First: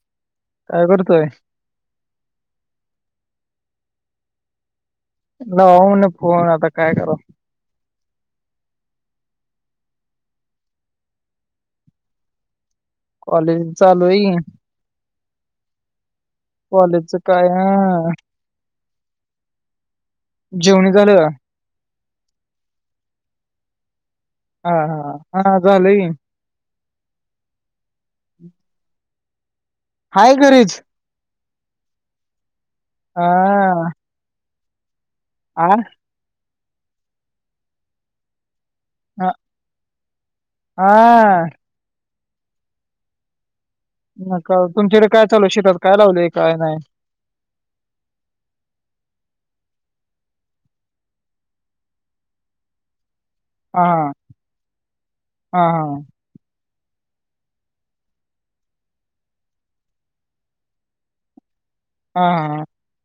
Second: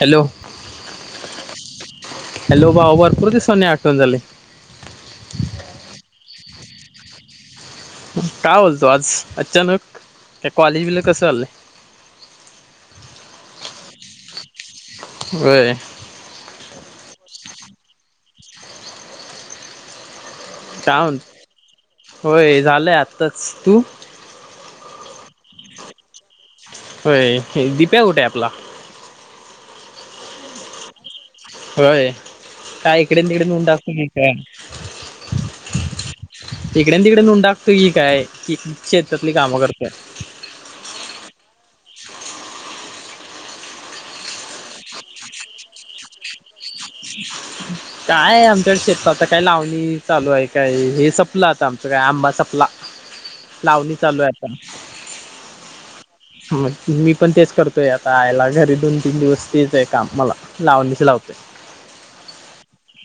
Hello, काय करतोय hello भावा भरपूर आठवण झालय. लाऊन फोन आता काय कराव? का बोलतो आज अचानक त्या कॉलेज बिले कसं चाललंय. कॉलेज चालूयकी. व्हय. कॉलेजचं काय हा. जेवणी काय झालं का? म्हणतो होय झालंय आताच तू. हा, हा, हा झालंय की. होय दीप्या कुठेय आपला? हाय घरीच होय का इकडे हा तिकडे [unintelligible] आ इकड न तिकडे [unintelligible] असतो की काय की हा शेतातली कामं करतय हा न का तुमच्याकडे काय चालूय शेतात काय लावलेय काय नाही काय आमच्याकडे शेतात काही लावणी चालूय आहे काय हे सपलं आता आमचं काय आंबा सपला हा लावणी चालूय आता हा हा मग मी पण तेच करतोय आता आयला घरी दोन, तीन दिवस तेच आहे काम मला लावणीच लावतोय हा हा हा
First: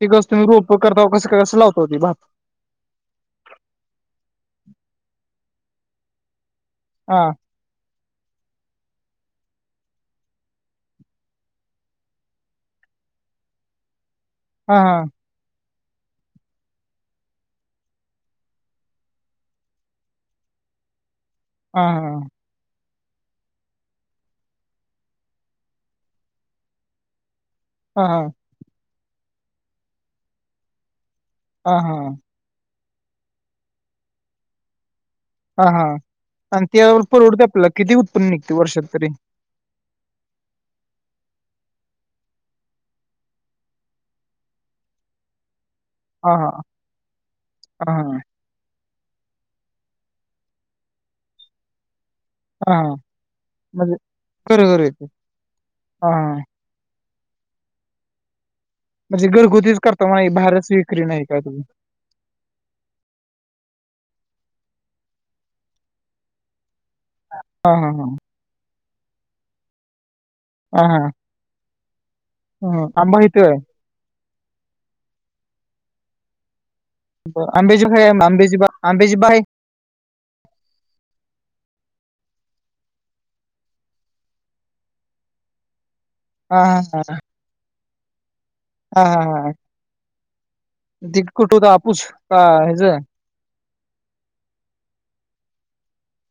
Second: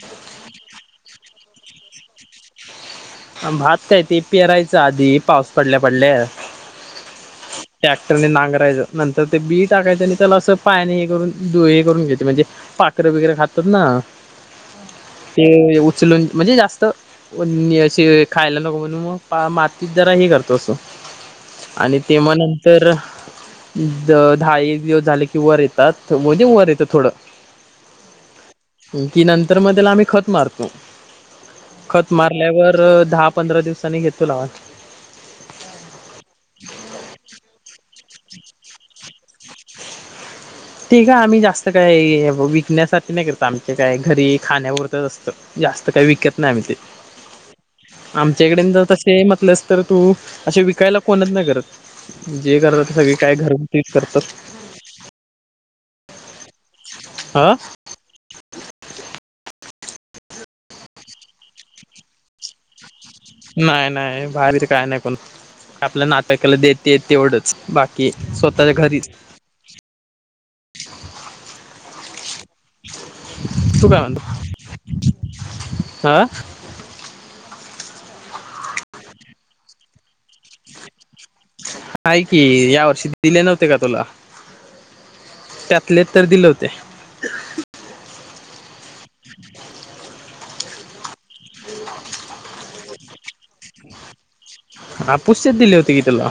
ती गस तुम्ही रोप करताव कसं का कसं लावताव भात भात काय ते पेरायचं आधी पाऊस पडल्या पडल्या हा टॅक्टरने नांगरायचं नंतर ते बी टाकायचं आणि त्याला असं पाने हे करून हे करून घ्यायचे म्हणजे पाखरे वगैरे खातात ना हा हा ते उचलून म्हणजे जास्त खायला नको म्हणून मग मातीत जरा ह करतो अस हा आणि तेव्हा नंतर द दहा एक दिवस झाले की वर येतात म्हणजे वर येतं थोडं हा हा कि नंतर मग त्याला आम्ही खत मारतो हा हा खत मारल्यावर दहा पंधरा दिवसांनी घेतो लावा हा हा आणि त्या परवडते आपल्या किती उत्पन्न निघते वर्षात तरी ती काय आम्ही जास्त काही विकण्यासाठी नाही करत आमचे काय घरी खाण्यावररतच असतं जास्त काही हा विकत हा नाही आम्ही ते हा हा आमच्याकडे ज त ते म्हटलंस तर तू असे विकायला कोणत नाही करत जे करतात सगळी काय घर तेच करतात खरं खरं येत हा. आा म्हणजे घरगुतीच करता मा बाहेरच विक्री नाही का तुम्ही नाही नाही बाहेरी काय नाही कोण आपल्या नात केला देत ते तेवढंच हा हा हा बाकी स्वतःच्या घरीच ह हा ह अंबा हेत आहे आा आंबेजी अंबेजीबा आंबेजिबाय आहे कि या वर्षी दिले नव्हते का तुला त्यात ले तर दिले हा होते हा हा हा हा द कुटू तर आपूच का हज ह पुूसचेच दिले होते की त्याला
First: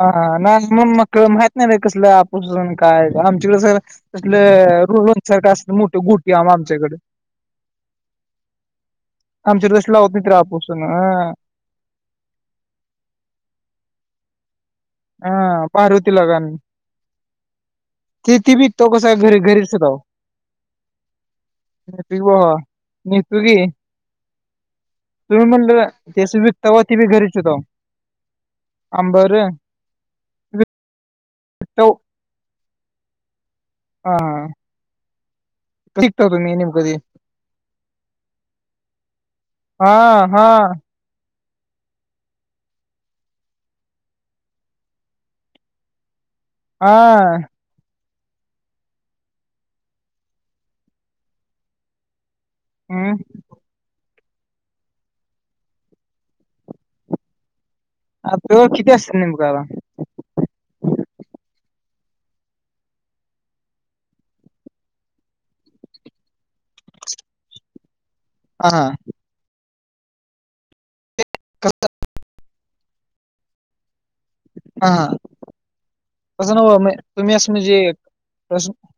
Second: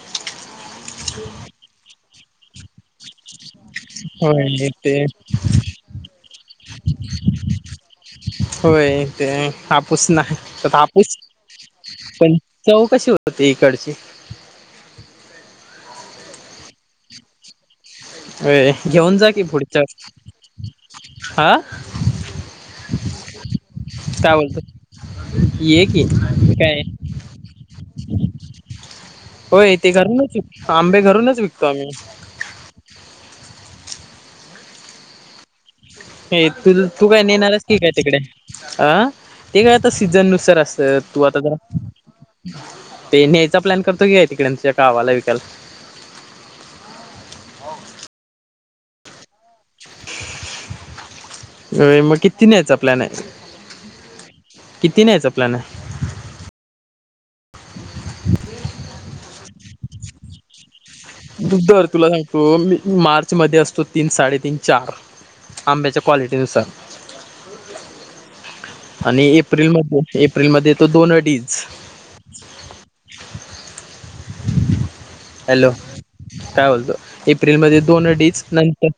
ह ना मग मग माहित नाही र कसलं आपूसून काय आमच्याकडे तल होय ते रोहन सारख अस मोठे गुटी आम आमच्याकडे होय ते आमच्याकडे तसं हापूस लावत नाहीत रे नाही आपूस अन हापूस हा पण चौ कशी होत होती इकडची अह पारुती लागण [unintelligible] [inaudible] बी होय तो कसा घेऊन जा घरी की घरीच पुढच्या का हा [inaudible] बवा नितुकी काय बोलतो तुम्ही ये म्हणलं की त्यास बी तव काय ती बी घरीच होत आंबर ते करच आंबे कमी विकताव हा शिकता हे तुम्ही तुझ नेमकं ते तू काय नेणारस की काय तिकडे अं ते काय हा आता सीझन हा नुसार असत तू आता जरा ते न्यायचा प्लॅन करतो घे तिकडे तच्या गावाला विकायला हा अ मग किती न्यायचा प्लॅन हम् आहे किती नायचा प्लॅन हाय आपल्याकड किती असतात नेमकाला आता आहे दर तुला सांगतो मार्च मध्ये असतो तीन साडेतीन चार आंब्याच्या क्वालिटी नुसार हा आणि एप्रिल म एप्रिल मध्ये तो दोन अडीज, हा हा हॅलो तसं काय नव्ह म बोलतो तुम्ही असं म्हणजे एप्रिलमध्ये दोन अडीच प्रश्न नंतर,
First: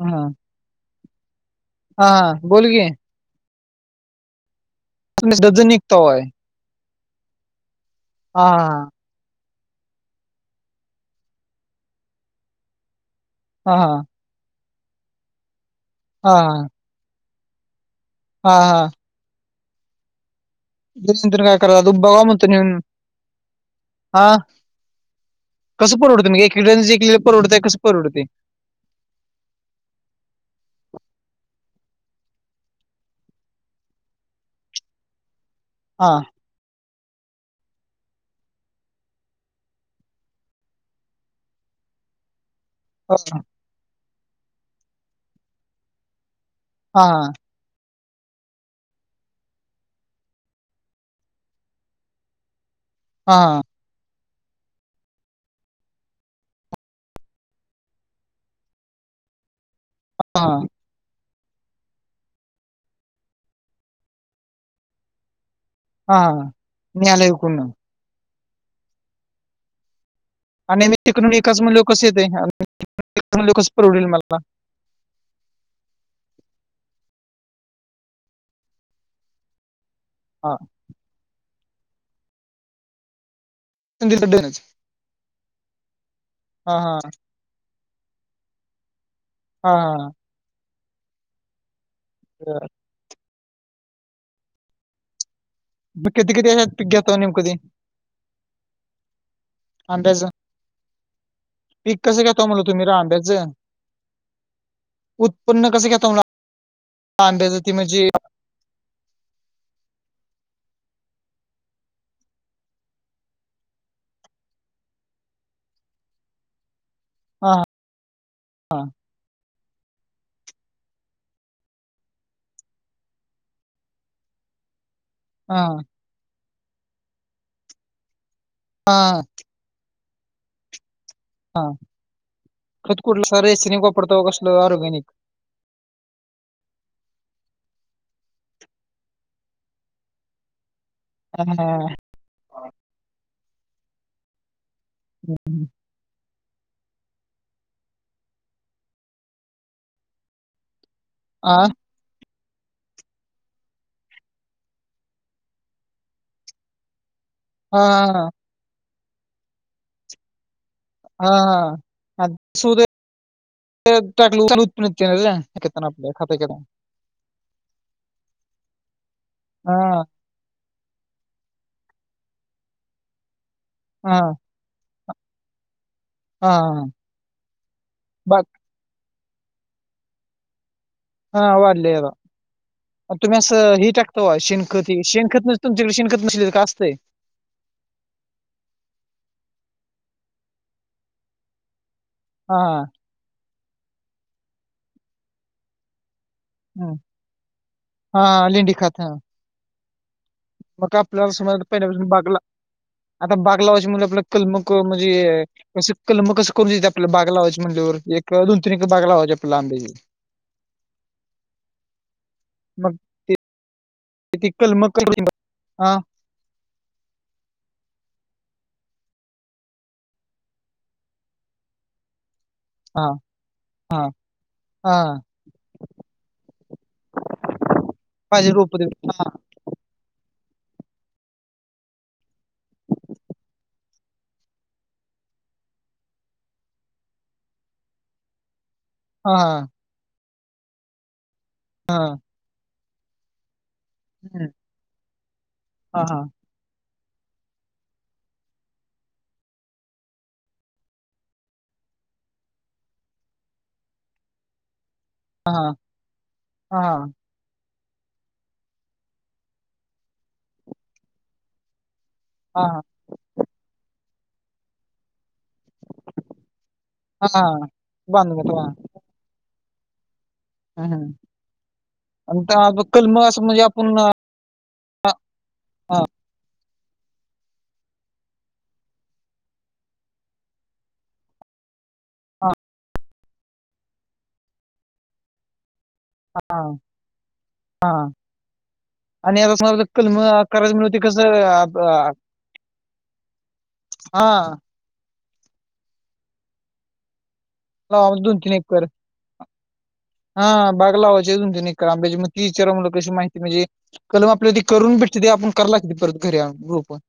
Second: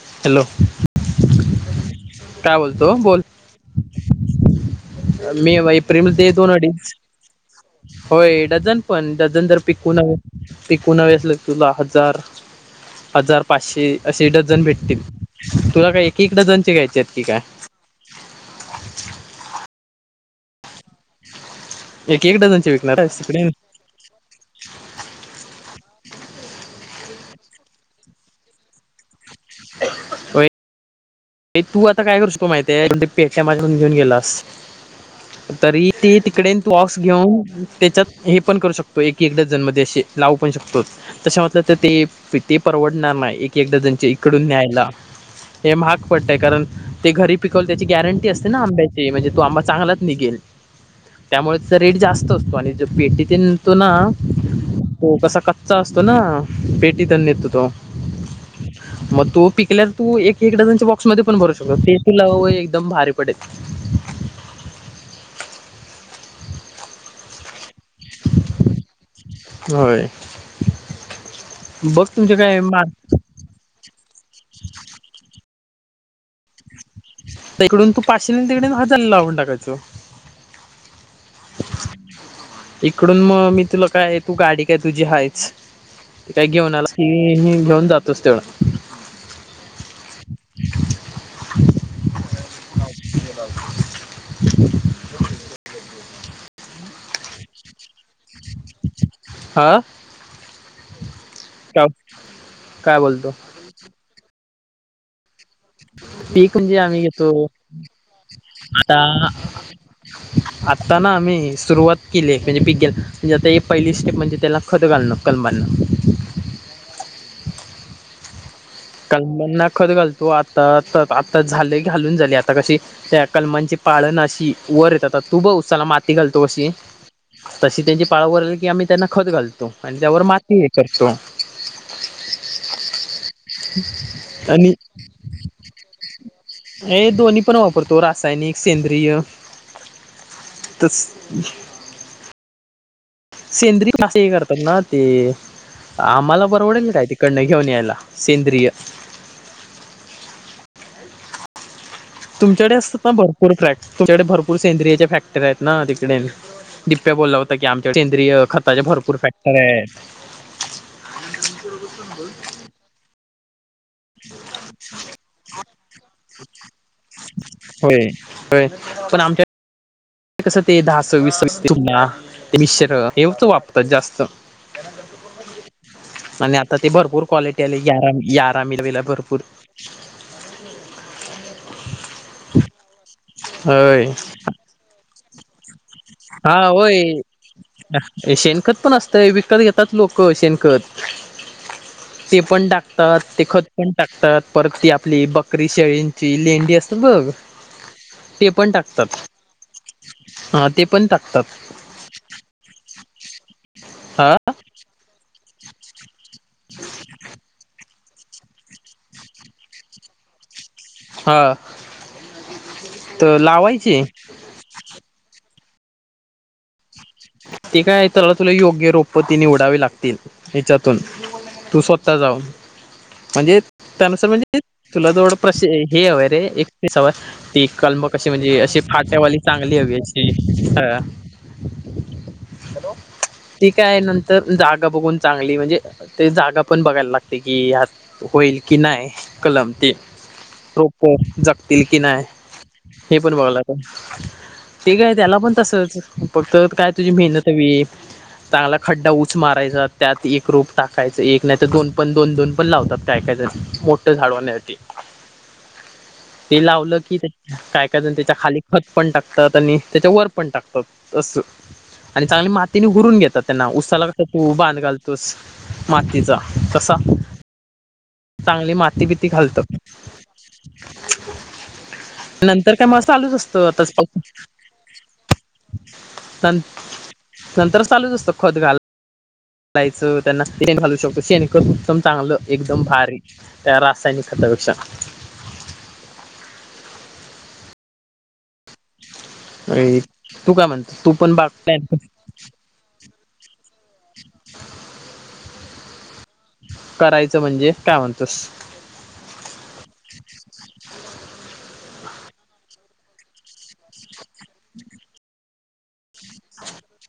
हा हॅलो, हा हा काय बोल की, बोलतो मी डझन वई निघता प्रेमल होय तेे दोन अडीच. होय हा डझन पण डझन तर, पिकोणास एकोणावेसल तुला हजार, हजार हा पाचशे हा असे डझन भेटतील तुला काय एक हा एक डझनचे घ्यायचे आहेत की काय? हा हा, त काय करा बघावं एक एक म्हणतं नेऊन डझनचे विकणार तिकडे हा कस परवतं एक एक डझन च परवडतय कस परवडतय. होय तू आता काय करू शको माहितीय त पेठ्या माझ्याकून घेऊन गेलास, तरी हा ते तिकडे तू ऑ घेऊन त्याच्यात हे पण करू शकतो एक एक डझन मध्ये असे लावू पण शकतो त म्हटलं तर ते, ते परवडणार हा नाही एक एक डझन च्या इकडून न्यायला हे महाग, कारण ते हा घरी पिकवल त्याची गॅरं टी असते ना आंब्याची म्हणजे तो आंबा चांगलाच निघेल त्यामुळे रेट जास्त असतो आणि, भेटी तिन हा तो ना, तो कसा कच्चा असतो ना पेटीत येतो तो. मग तो पिकल्या तर तू एक हा एक डझन बो मध्ये पण भरू शकतो ते तू लव एकदम भारी पडे. हा मे आला येऊकण. होय. आणि मी तिकडून विकास मुण ल कस बघ येते तुमचे काय मार आणि मु ल कस परवडेल मला? इकडून तू पाचशे तिकडे हजारला लावून टाकायचं. हा. इकडून मग मी तुला संधी काय तू डनच गाडी काय तुझी हायच. काही घेऊन हा आला हा ती ह घेऊन जातोच तेवढं. हा हा. बर. ब किती किती ह्याच्यात पीक घेतो नेमका तो हा अंदाज काय पीक कसं घेतो म्हणाव तुम्ही काय बोलतो आंब्याचं? उत्पन्न कसं घेतो म्हणलं पीक म्हणजे आम्ही घेतो आंब्याचं ते म्हणजे आता, आता ना आम्ही सुरुवात केली म्हणजे पीक म्हणजे आता एक पहिली स्टेप म्हणजे त्याला खतं घाल [inaudible] हा. हा कलमना खत घालतो आता आता झाले घालून झाले आता कशी त्या कलमांची पाळण अशी वर येतात..... तर तू बघ हा ऊसाला माती घालतो कशी तशी त्यांची पाळ वर आल की आम्ही त्यांना हा खत घालतो, आणि त्यावर माती हे करतो. हा खत कुरल... रेसि वापरतो कसल आणि ऑर्गॅनिक.... हे दोन्ही पण वापरतो रासायनिक सेंद्रिय.... तस.... हा सेंद्री खत हे करतात ना ते आम्हाल.... परवडेल काय तिकडनं घेऊन यायला सेंद्रिय.... आ, तुमच्याकडे असतात ना भरपूर फ्लॅट तुमच्याकडे भरपूर सेंद्रियाच्या फॅक्टरीत आहेत ना तिकडे... बोलला होता की आमच्या हा सेंद्रीिय खताचे भरपूर फॅक्टरे आहेत... हा हा ते.... टकलेत आपल्या खातचा... होय होय... पण आमच्या हा कसं ते दहा वीस मिश्र हेवच वापतात हा जास्त.... आणि आता हा ते भरपूर क्वालिटी आले या बाग मिला भरपूर भरपूर फूर.... हा वाढले या तुम्ही असं ही होय टाकता शेणखत शेण खात हा होय शेणकत खत पण असतंय वि.... विकत घेतात लोकं शेण खत असे खत ते हा पण हा टाकतात ते खत... पण टाकतात परत ती आपली बकरी शेळीन... तची लेंडी हम्म. असतात बघ हा हा, ते पण लेंडी खत हा टाकतात... हा ते मग पण आपल्याला समाज टाकतात पहिल्यापासून बागला... आता बाग लावायच्या म्हणजे आपलं हा कलमक म्हणजे क.. कलम कसं करून देते आपल्या बाग लावायची म्हणल्यावर एक दोन तीन एक बाग लावायची आपल्याला आंब्याची... हा तर लावायची तिकल कलम हा.... ते काय तर तुला योग्य रोप ते निवडावे लागतील हच्यातून तू स्वतः जाऊन... हा.... म्हणजे हा त्यानुसार म्हणजे तुला हा जवडं प्रश हे हवं रे एक कलम क.... अशी पाहिजे म्हणजे रोप अशी ते हा फाट्यावाली चांगली हवी अशी ह... [unintelligible] हॅलो... ठीक काय नंतर जागा बघून चांगली म्हणजे ते जागा पण बघायला लागते की हायत होईल कि नाही हा कलम ते रोपे जगतील की हा नाही... हे पण बघला का हम्म. आहे त्याला पण तसच हा हा फक्त.... काय तुझी मेहनत हवी चांगला खड्डा उच मारायचा त्यात एक रूप टाकायचं एक नाही तर दोन पण दोन दोन पण लावतात काय काय मोठे झाड होण्यासाठी हा ते लावलं हा की काय त्या त्याच्या खाली खत पण टाकतात आणि त्याच्या वर पण टाकतात असं... आणि चांगली हा मातीने उकरुन घेतात त्यांना उसाला कस तू बांध घालतोस मातीचा कसा हा हा बांधून घेतो हा चांगली माती बिती घालत.... हम्म. आणि नंतर त्या- काय मला कलम चालूच असं म्हणजे असतो आताच आपण [unintelligible] हा... नंतर चालूच असत खत घाल... घालायचं त्यांना शेण घालू शकतो शेण कर उत्तम चांगलं एकदम भारी त्या रासायनिक खते... अपेक्षा. हा हा. आणि आता कलम तू काय करायच म्हणतो मिळते तू कसं. पण बाग प्लॅन हा. करायचं म्हणजे काय लावा म्ह दोन म्हणतोस तीन एकर हा बाग लावायचे दोन तीन एकर आंब्याची विचार कशी माहिती म्हणजे कलम आपल्या त करून भेटते ते आपण कराव लागते. घर आण रोपे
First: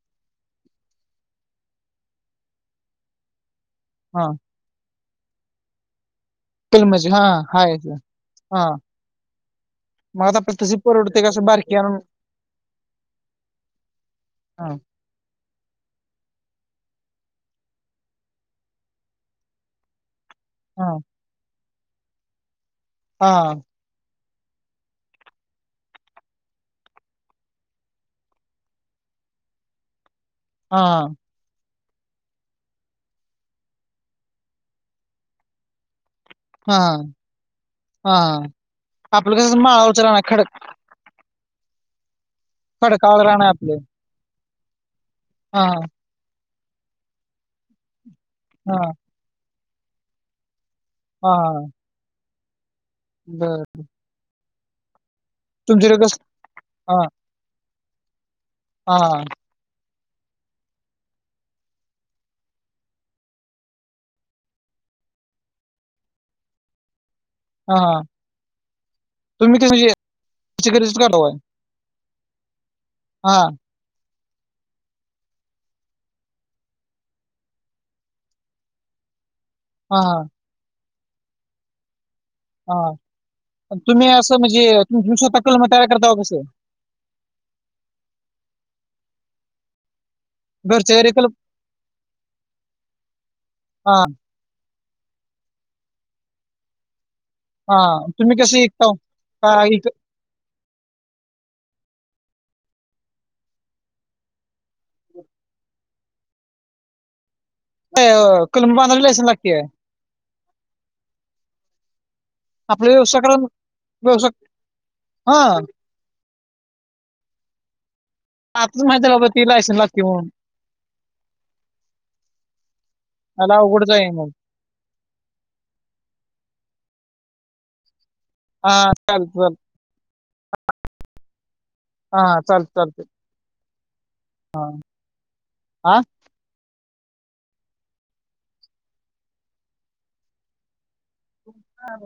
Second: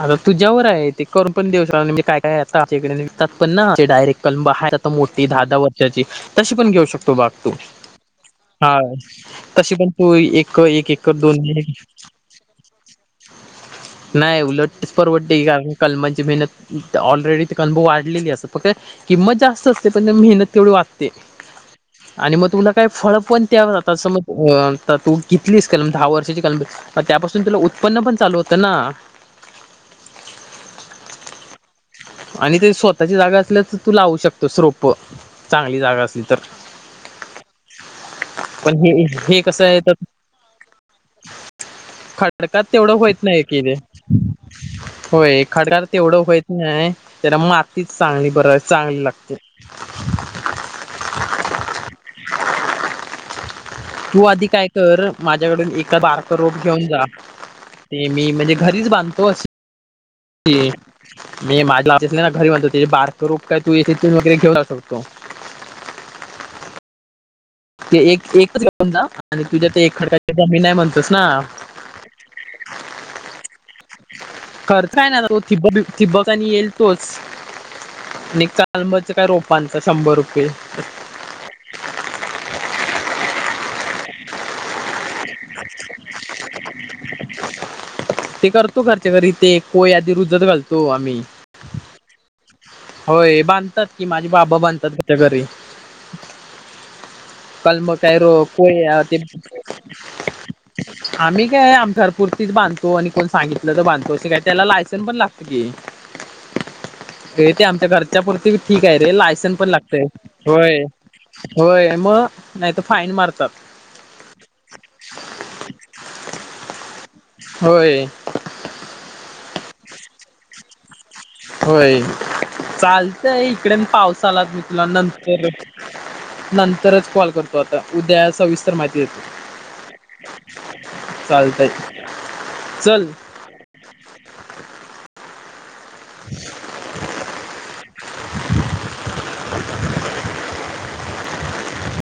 आता तुझ्यावर आहे ते करपण देवशाला म्हणजे काय काय आता आ इकडे निघतात. पण डायरेक्ट हा कब आहेत आता मोठी दहा दहा वर्षाची तशी पण घेऊ कलमाची शकतो हा बाग तू हाय ते. हा तशी पण तू मग आता एक आपल्याला तशी एक एककर परवडते दोन. कसं बारकी आणून [inaudible] नाही हा उलटतेच परवडते कारण कलमांची मेहनत. ऑलरेडी त अनुभव वाढलेली अस फक् किंमत जास्त असते पण मेहनत. तेवढी हा वागते आणि मग तुमला काही फळ हा पण त्याव जातात असं मग. अ तर तू किलीस कलम दहा वर्षाची कलम त्यापासून तुला उत्पन्न पण चालू होतं ना. हा. आणि ते स्वतःची जागा असल्या तर तू लावू शकतो स्रोप चांगली जागा असली. तर हा हा पण हे आपलं हे कसं आहे माळा तर उचल ना खड. खडक तेवढं होत खडकावर नाही राहणार कि आपलं होय हा खडक तेवढं होत नाही. त्याला मग आत्िच चांगली बर हा चांगली लागते. हा. [unintelligible] बरर. तर माझ्याकडून एकादारक रोप घेऊन हा जा ते मी म्हणजे. घरीच हा बांधतो अस. मी माझ्यास ना घरी म्हणतो बारक रूपय तू वगैरे घेऊन जाऊ शकतो. [unintelligible] ते हा एक एकच गन जा आणि तुम्ही तुझ्या कसं ते म्हणजे एक खडकाची जमीन आहे शेतीकडेच म्हणतस करता ना. होय? हा. खताय ना तो तिबक तिबक आणि येईल तोच. आणि चालबच काय रोपान का हा शंभर हा रुपये. हा तुम्ही असं म्हणजे तुम दिवस त कल म तयार करता आ कसं. ते करतो खर्च घरी ते कोय आधी रु. मुजत घालतो घरच्या घरी आम्ही. कलम होय बांधतात हा की माझी बाबा बधतात त्याच्या घरी. हा कल म काय र तुम्ही कसे कोय विकता हो? आ ते. का इक- आम्ही काय आमथरपुरतीच बांतो आणि कोण सांगितलं तर बांधतो असे काय त्याला लायसन्स पण लागत की. [inaudible] ते ते आमच्या काय, घरच्या अं, पुुरती कलम ठीक आहे बांधायला रे लायसन लागते पण लागतय होय. होय आ्हा. आपले व्यवसाय कर व्यवसाय हा. होय. आताच माहिती बाबा ती लायसेन्स लागते म्हणून. होय चालतंय मला इकडेन अवघडच आहे पाऊस मग आलात मी तुला नंतर. नंतरच कॉल करतो आता उदया हा सविस्तर माहिती चालत चालत देतो. चालतच हा चालत चालत चल. हा आा. [inaudible] हा.